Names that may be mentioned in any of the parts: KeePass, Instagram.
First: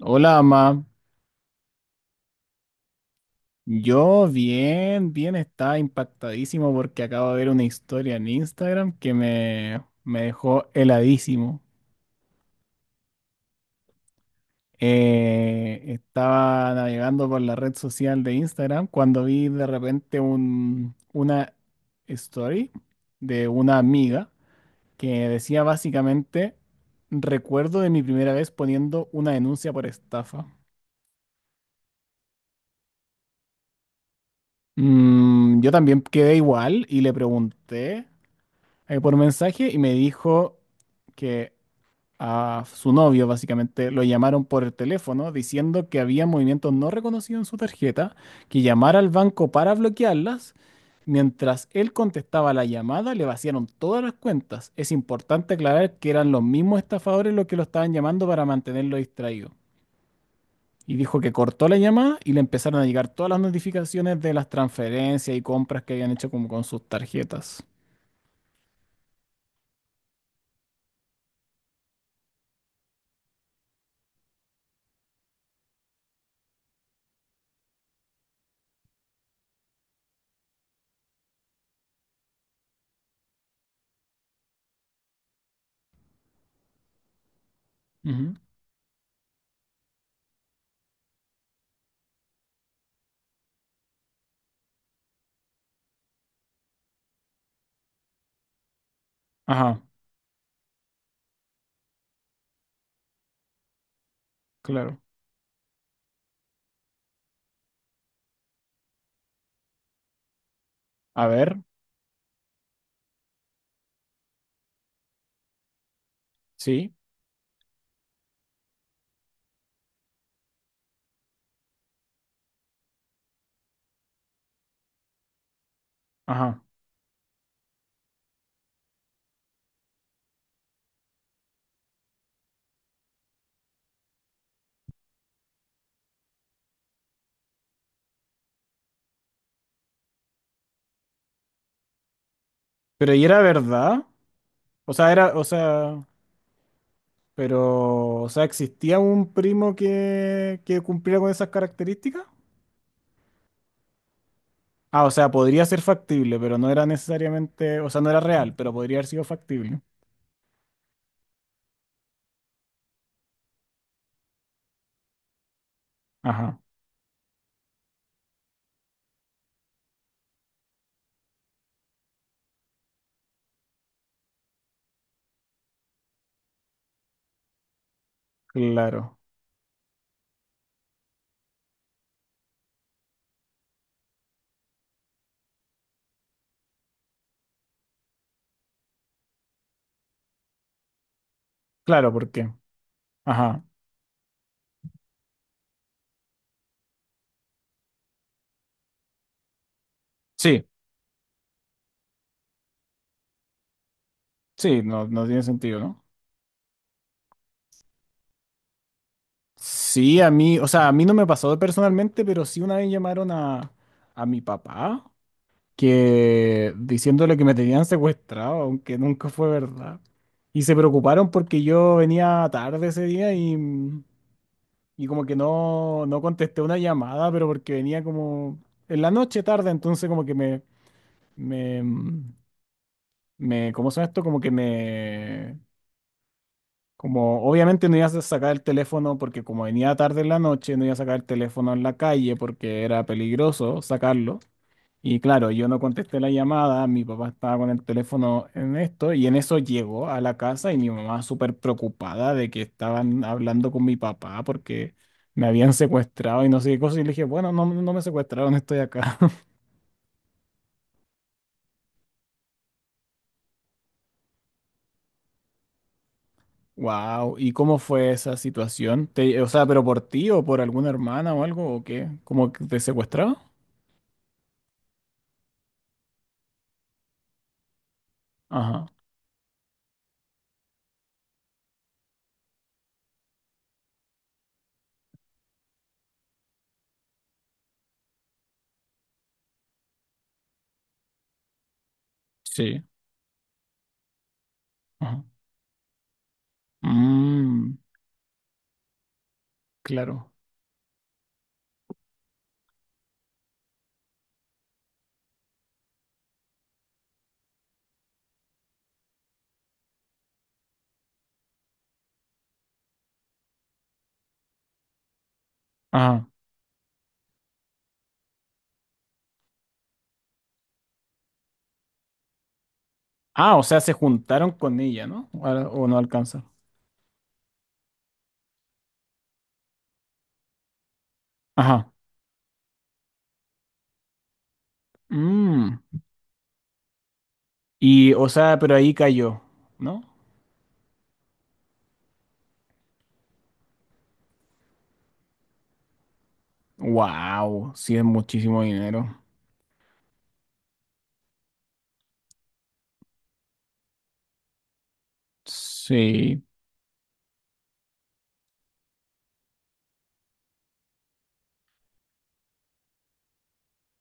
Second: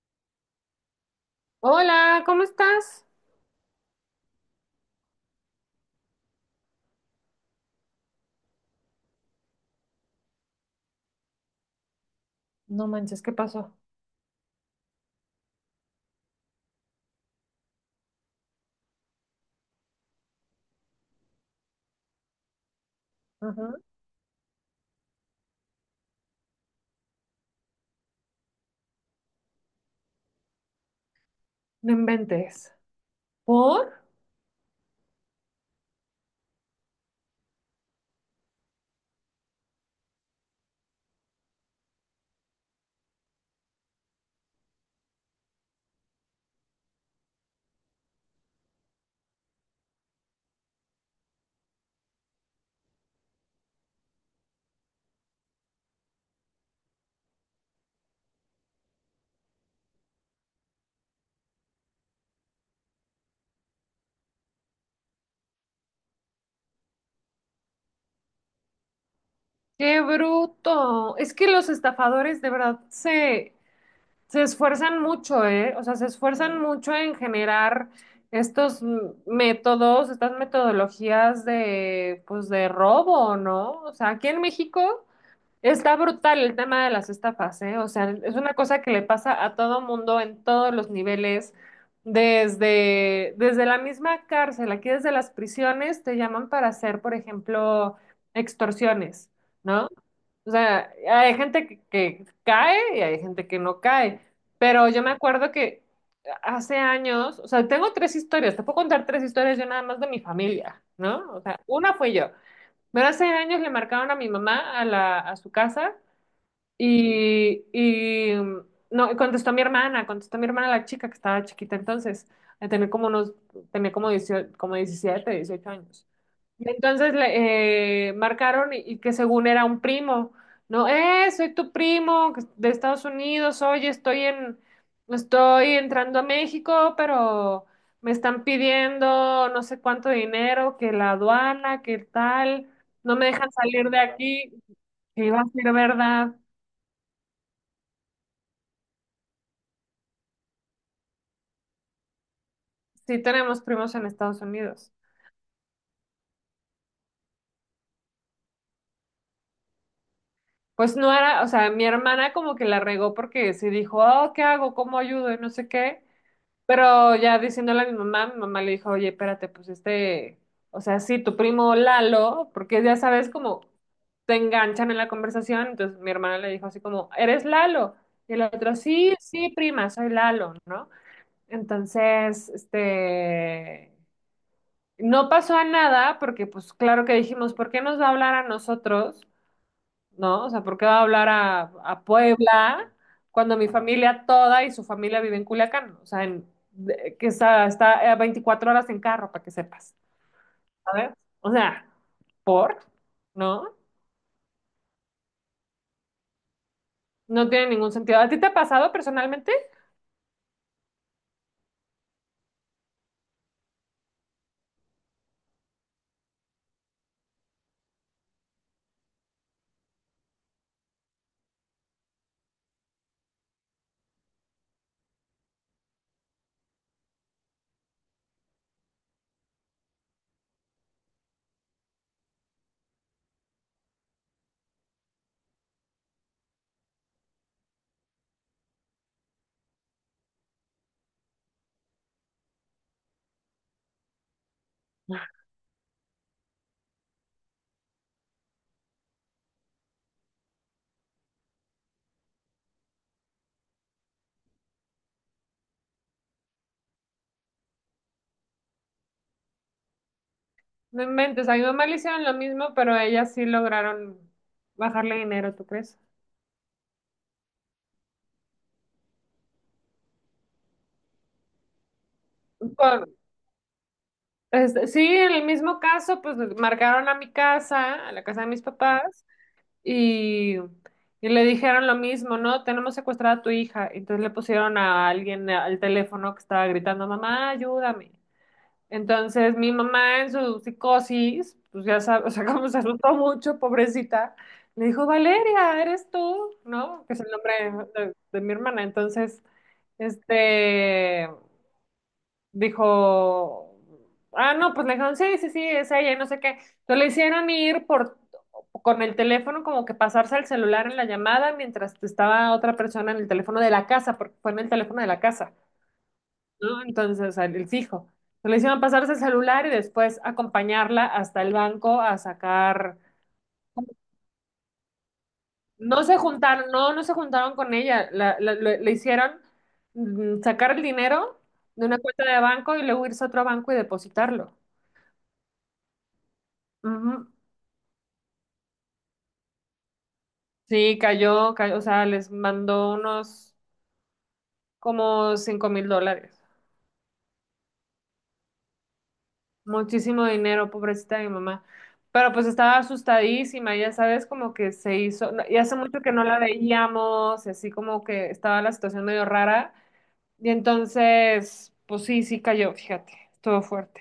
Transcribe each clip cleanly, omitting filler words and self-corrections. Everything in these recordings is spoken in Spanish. Hola, mamá. Hola, ¿cómo estás? Yo bien, bien, estaba impactadísimo porque acabo de ver una historia en Instagram que me dejó heladísimo. No manches, ¿qué pasó? Estaba navegando por la red social de Instagram cuando vi de repente una story de Ajá. una amiga que decía básicamente, recuerdo de mi primera vez poniendo una denuncia por estafa. No inventes. ¿Por? Yo también quedé igual y le pregunté. Por mensaje y me dijo que a su novio básicamente lo llamaron por el teléfono diciendo que había movimientos no reconocidos en su tarjeta, que llamara al banco para bloquearlas. Mientras él contestaba la llamada, le vaciaron todas las cuentas. Es importante aclarar que eran los mismos estafadores los que lo estaban llamando para mantenerlo distraído. Y dijo que cortó la llamada y le empezaron a llegar todas las notificaciones de las transferencias y compras que habían hecho como con sus tarjetas. ¡Qué bruto! Es que los estafadores de verdad se esfuerzan mucho, ¿eh? O sea, se esfuerzan mucho en generar estos métodos, estas metodologías de, pues, de robo, ¿no? O sea, aquí en México. Está brutal el tema de las estafas, ¿eh? O sea, Ujú. es una cosa que le pasa a todo mundo en todos los niveles, desde la misma cárcel, aquí desde las prisiones te llaman para hacer, por ejemplo, extorsiones, Ajá, ¿no? O sea, hay gente que cae y hay gente que no cae, pero claro. yo me acuerdo que hace años, o sea, tengo tres historias, te puedo contar tres historias yo nada más de mi familia, A ¿no? O ver, sea, una fue yo, pero hace años le marcaron a mi mamá a a su casa. sí, Y mm, no, y contestó mi hermana la chica que estaba chiquita entonces, tenía como unos, tenía como diecio como 17 18 años. ajá. Y entonces le marcaron y que según era un primo, no, soy tu primo que de Estados Unidos, oye, estoy entrando a México, pero me están pidiendo no sé cuánto dinero, que la aduana, que tal, Pero no ¿y me era dejan salir de verdad? aquí, O sea, que era, iba o a ser sea, verdad. pero, o sea, ¿existía un primo que cumpliera con esas características? Sí, tenemos primos en Estados Unidos. Ah, o sea, podría ser factible, pero no era necesariamente, o sea, no era real, pero podría haber sido factible. Pues no era, o sea, mi hermana como que la regó porque sí dijo, oh, ¿qué hago? ¿Cómo ayudo? Y no sé qué. Ajá, Pero ya diciéndole a mi mamá le dijo, oye, espérate, pues este, o sea, sí, tu primo Lalo, porque ya sabes como te enganchan en la conversación. Entonces mi hermana le dijo así como, ¿eres Lalo? Y el otro, sí, claro. sí, prima, soy Lalo, ¿no? Entonces, este, no pasó a nada porque pues claro que dijimos, ¿por qué nos va a hablar a nosotros? ¿No? O sea, ¿por qué va a hablar a Claro, ¿por qué? Puebla cuando Ajá. mi familia toda y su familia vive en Culiacán? O sea, en- de- que está, está a 24 horas en carro, para que sepas, Sí, ¿sabes? O sea, ¿por? ¿No? sí, no, no tiene sentido, ¿no? No tiene ningún sentido. ¿A ti te ha pasado personalmente? Sí, a mí, o sea, a mí no me pasó personalmente, pero sí una vez llamaron a mi papá que diciéndole que me tenían secuestrado, aunque nunca fue verdad. Y se preocuparon porque yo venía tarde ese día y como que no, no contesté una llamada, pero porque venía como en la noche tarde, entonces como que me, ¿cómo se llama esto? Como que me, como obviamente no iba a sacar el teléfono porque como venía tarde en la noche, no iba a sacar el teléfono en la calle porque era peligroso sacarlo. Y claro, yo no contesté la llamada, mi papá estaba con el teléfono en esto y en eso llegó a la casa y mi mamá súper preocupada de que estaban hablando con mi papá porque me habían secuestrado y no sé qué cosa y le dije, bueno, no, no me secuestraron, estoy acá. No inventes, a mi mamá le hicieron lo mismo, pero ellas sí lograron bajarle dinero, ¿tú crees? Wow, ¿y cómo fue esa situación? Te- o sea, ¿pero por ti o por alguna hermana o algo o qué? ¿Cómo que te Por- secuestraron? este, sí, en el mismo caso, pues marcaron a mi casa, a la casa de mis Ajá, papás. Y, y le dijeron lo mismo, ¿no? Tenemos secuestrada a tu hija. Entonces le pusieron a alguien al teléfono que estaba gritando, mamá, ayúdame. Entonces mi mamá en su psicosis, pues ya sabes, o sea, como se sí, asustó mucho, pobrecita, le dijo, ajá. Valeria, ¿eres tú? ¿No? Que es el Mm, nombre de mi hermana. Entonces, claro. este, dijo, ah, no, pues le dijeron, sí, sí, sí, es ella, y no sé qué. Entonces le hicieron con el teléfono, como que pasarse al celular en la llamada mientras estaba otra persona en el teléfono de la casa, porque fue en el teléfono de la casa, Ajá. ¿no? Entonces, el fijo. Entonces, le hicieron pasarse el celular y después acompañarla hasta el banco a sacar. Ah, o sea, se juntaron con ella, ¿no? O no No se alcanza. juntaron, no, no se juntaron con ella. Le hicieron sacar el dinero de Ajá. una cuenta de banco y luego irse a otro banco y depositarlo. Mm. Ujú. Y, o sea, pero ahí cayó, ¿no? Sí, cayó, cayó, o sea, les mandó unos como $5,000. Wow, sí es muchísimo dinero. Muchísimo dinero, pobrecita de mi mamá. Pero pues estaba asustadísima, ya sabes, como que se hizo, no, y hace mucho que no la Sí, veíamos, y así como que estaba la situación medio rara. Y entonces, pues sí, sí cayó, fíjate, estuvo fuerte.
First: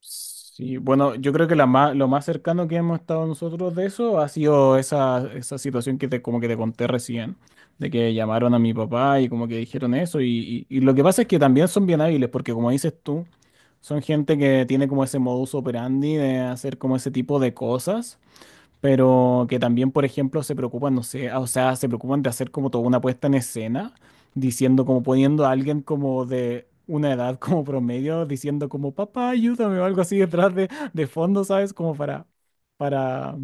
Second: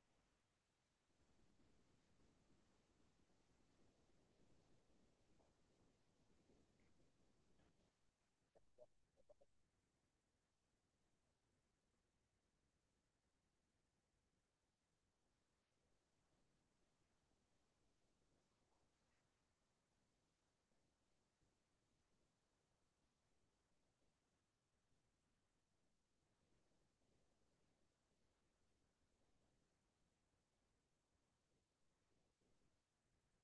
sí. Bueno, yo creo que la ma- lo más cercano que hemos estado nosotros de eso ha sido esa, esa situación que te, como que te conté recién, de que llamaron a mi papá y como que dijeron eso. Y lo que pasa es que también son bien hábiles, porque como dices tú, son gente que tiene como ese modus operandi de hacer como ese tipo de cosas. Pero que también, por ejemplo, se preocupan, no sé, ah, o sea, se preocupan de hacer como toda una puesta en escena, diciendo como poniendo a alguien como de una edad como promedio, diciendo como, papá, ayúdame o algo así detrás de fondo, ¿sabes? Como para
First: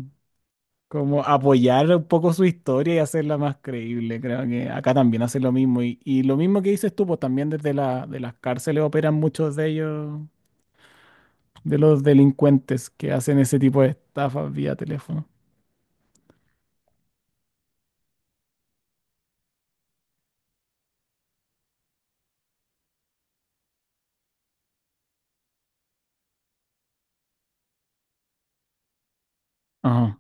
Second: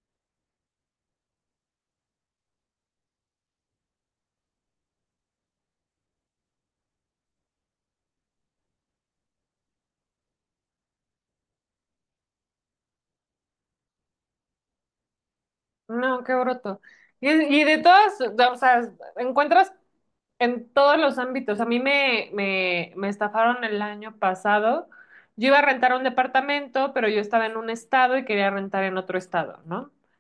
como apoyar un poco su historia y hacerla más creíble. Creo que acá también hacen lo mismo. Y lo mismo que dices tú, pues también desde la, de las cárceles operan muchos de ellos, de los delincuentes que hacen ese tipo de estafas vía teléfono. No, qué broto. Y de todas, o sea, encuentras en todos los ámbitos. A mí me estafaron el año pasado. Yo iba a rentar un departamento, pero yo estaba en un estado y quería rentar en otro estado, ¿no? Ajá,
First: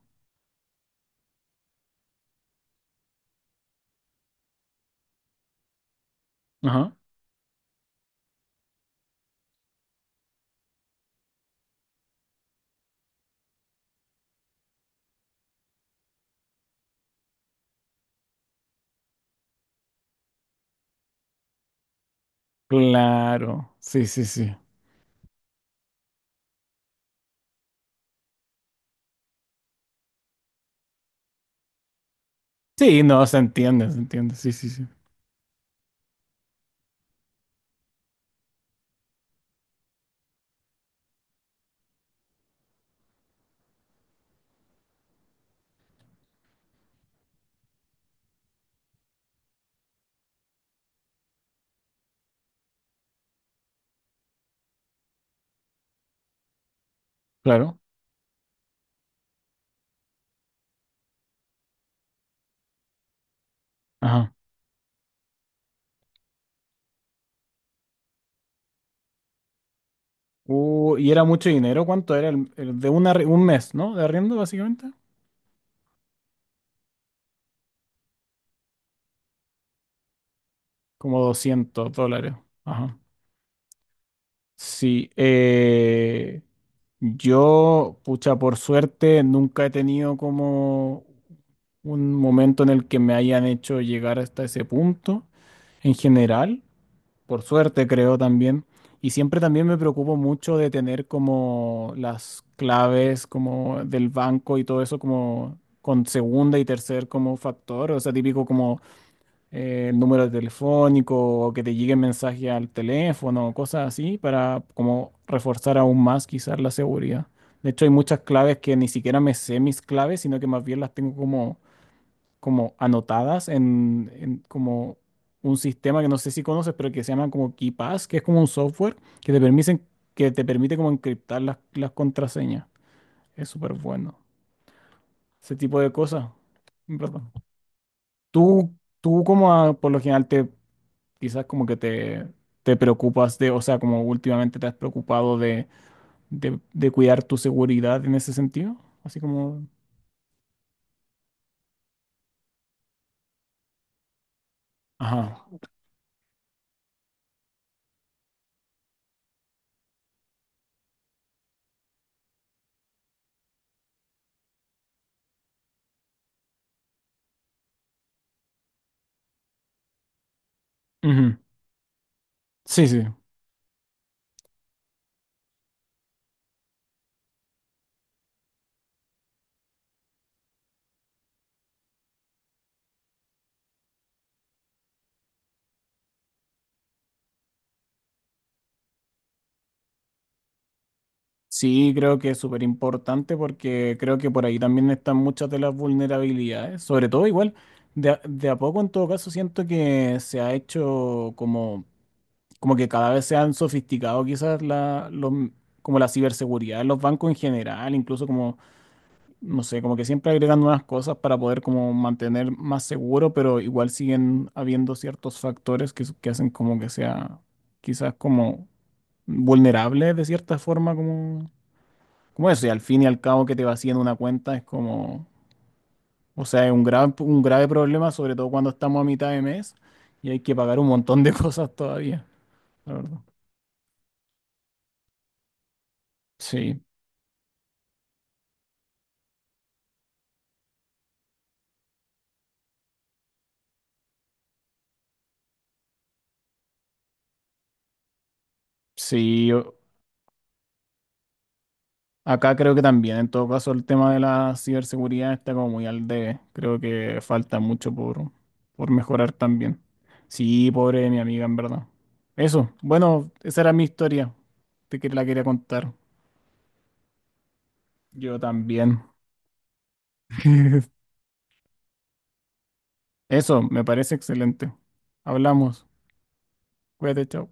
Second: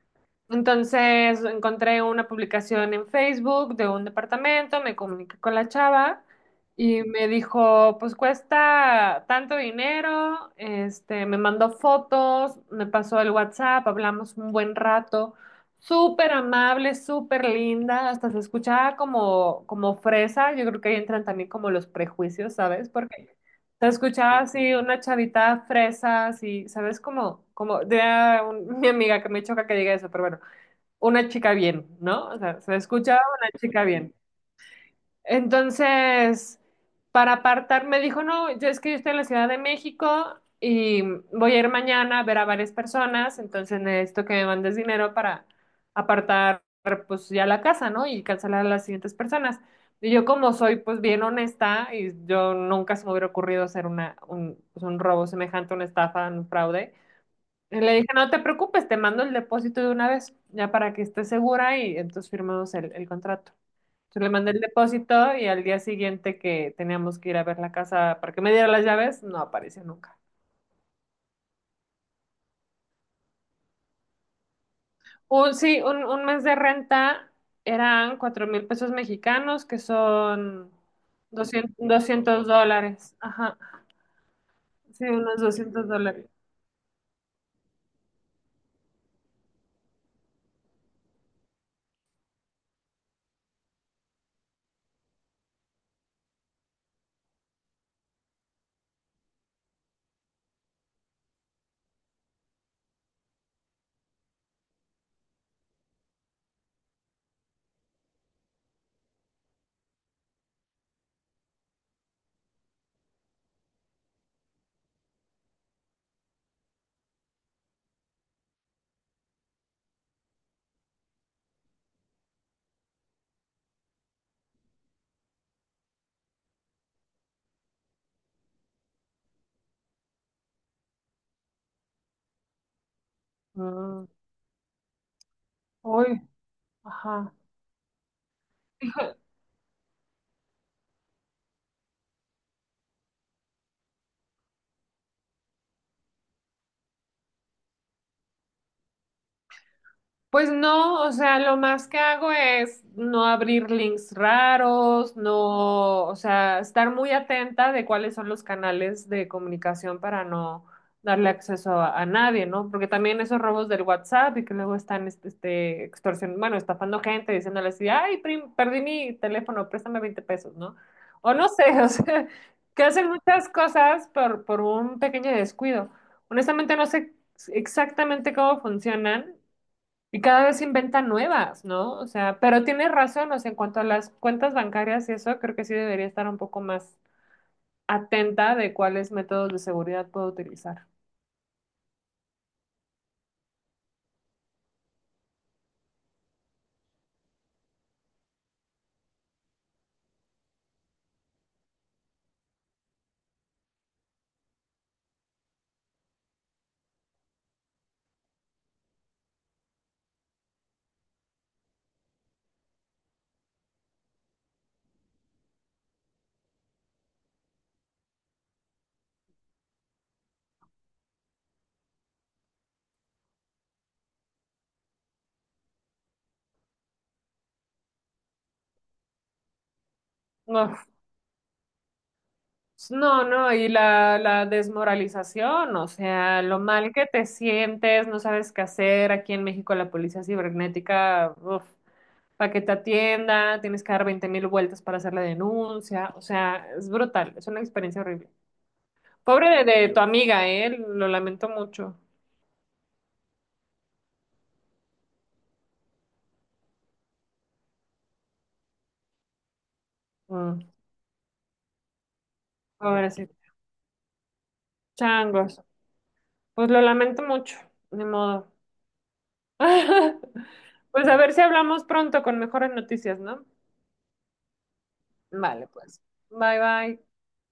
Entonces encontré una publicación en Facebook de un departamento, me comuniqué con la chava ajá. y me dijo, pues cuesta tanto dinero, este, me mandó fotos, me pasó el WhatsApp, hablamos un buen rato, súper amable, súper linda, hasta se escuchaba como, como fresa, yo creo que ahí entran también como los prejuicios, ¿sabes? Porque Claro, te sí, sí, escuchaba sí. así una chavita fresa, así, ¿sabes? Como, como, de mi amiga que me choca que diga eso, pero bueno, una chica bien, ¿no? O sea, se Sí, escucha no, una chica se bien. entiende, sí, sí, sí. Entonces, para apartar, me dijo, no, yo es que yo estoy en la Ciudad de México y voy a ir mañana a ver a varias personas, entonces necesito que me mandes dinero para apartar, pues ya la casa, ¿no? Y cancelar a las siguientes personas. Y yo como soy pues bien honesta y yo nunca se me hubiera ocurrido hacer pues, un robo semejante, una estafa, un fraude, Claro, y le dije, no te preocupes, te mando el depósito de una vez, ya para que estés segura y entonces firmamos el contrato. Entonces le ajá. mandé el depósito y al día siguiente que teníamos que ir a ver la casa para que me diera las llaves, no apareció nunca. Y era mucho dinero, ¿cuánto era? El de una, arri- un mes, ¿no? De arriendo, básicamente. Un mes de renta eran 4,000 pesos mexicanos, que son Como 200 dólares. doscientos Ajá. dólares. Ajá, sí, Sí, unos $200. Yo, pucha, por suerte, nunca he tenido como un momento en el que me hayan hecho llegar hasta ese punto en general. Por suerte creo también. Y siempre también me preocupo mucho de tener como las claves como del banco y todo eso como con segunda y tercer como factor, o sea, típico como el número telefónico o que te llegue mensaje al teléfono, cosas así, para como reforzar aún más quizás la seguridad. De hecho, hay muchas claves que ni siquiera me sé mis claves, sino que más bien las tengo como como anotadas en como un sistema que no sé si conoces, pero que se llama como KeePass, que es como un software que te permiten, que te permite como encriptar las contraseñas. Es súper Mm. bueno. Ese tipo de Uy, cosas. En verdad. ajá. Tú, tú como a- por lo general te, quizás como que te preocupas de, o sea, como últimamente te has preocupado de cuidar tu seguridad en ese sentido. Así como... Pues no, o sea, lo más que hago es no abrir links raros, Ajá. no, o sea, estar muy atenta de cuáles son los canales de comunicación para no darle acceso a nadie, ¿no? Porque también esos robos del WhatsApp y que luego están extorsion, bueno, estafando gente, diciéndoles, así, ay, perdí mi teléfono, préstame 20 pesos, ¿no? O Ujú. no sé, o sea, que Sí, sí. hacen muchas cosas por un pequeño descuido. Honestamente no sé exactamente cómo funcionan. Y cada vez inventan nuevas, ¿no? O sea, pero tienes razón, o sea, en cuanto a las cuentas bancarias y eso, creo que sí debería estar un poco más atenta de cuáles métodos de seguridad puedo utilizar. Sí, creo que es súper importante porque creo que por ahí también están muchas de las vulnerabilidades, sobre todo igual, de a poco en todo caso siento que se ha hecho como, como que cada vez se han sofisticado quizás la, los m- como la ciberseguridad de los bancos en general, incluso como, no sé, como que siempre agregan nuevas cosas para poder como mantener más seguro, pero igual siguen habiendo ciertos factores que, s- que hacen como que sea quizás como vulnerable de cierta forma como... Como eso, y al fin y al cabo que te vacíen una cuenta es como, o sea, es un grave problema, sobre todo cuando estamos a mitad de mes y hay que pagar un Uf, montón de cosas todavía, la verdad. no, no, y la desmoralización, o sea, lo Sí, mal que te sientes, no sabes qué hacer. Aquí en México la policía cibernética, uf, para que te atienda, tienes que dar 20,000 vueltas para hacer la denuncia, o sea, es brutal, es una experiencia horrible. sí, Pobre yo- de tu amiga, ¿eh? Lo lamento mucho. acá creo que también, en todo caso, el tema de la ciberseguridad está como muy al debe. Creo que falta mucho por mejorar también. Mm, Sí, pobre de mi amiga, en verdad. Eso, bueno, pobrecito. esa era mi historia, te que la quería Changos. contar. Pues lo lamento mucho, ni Yo modo. también. Pues a ver si hablamos pronto con mejores noticias, ¿no? Eso, me parece excelente. Vale, Hablamos. pues. Bye bye. Cuídate, chao.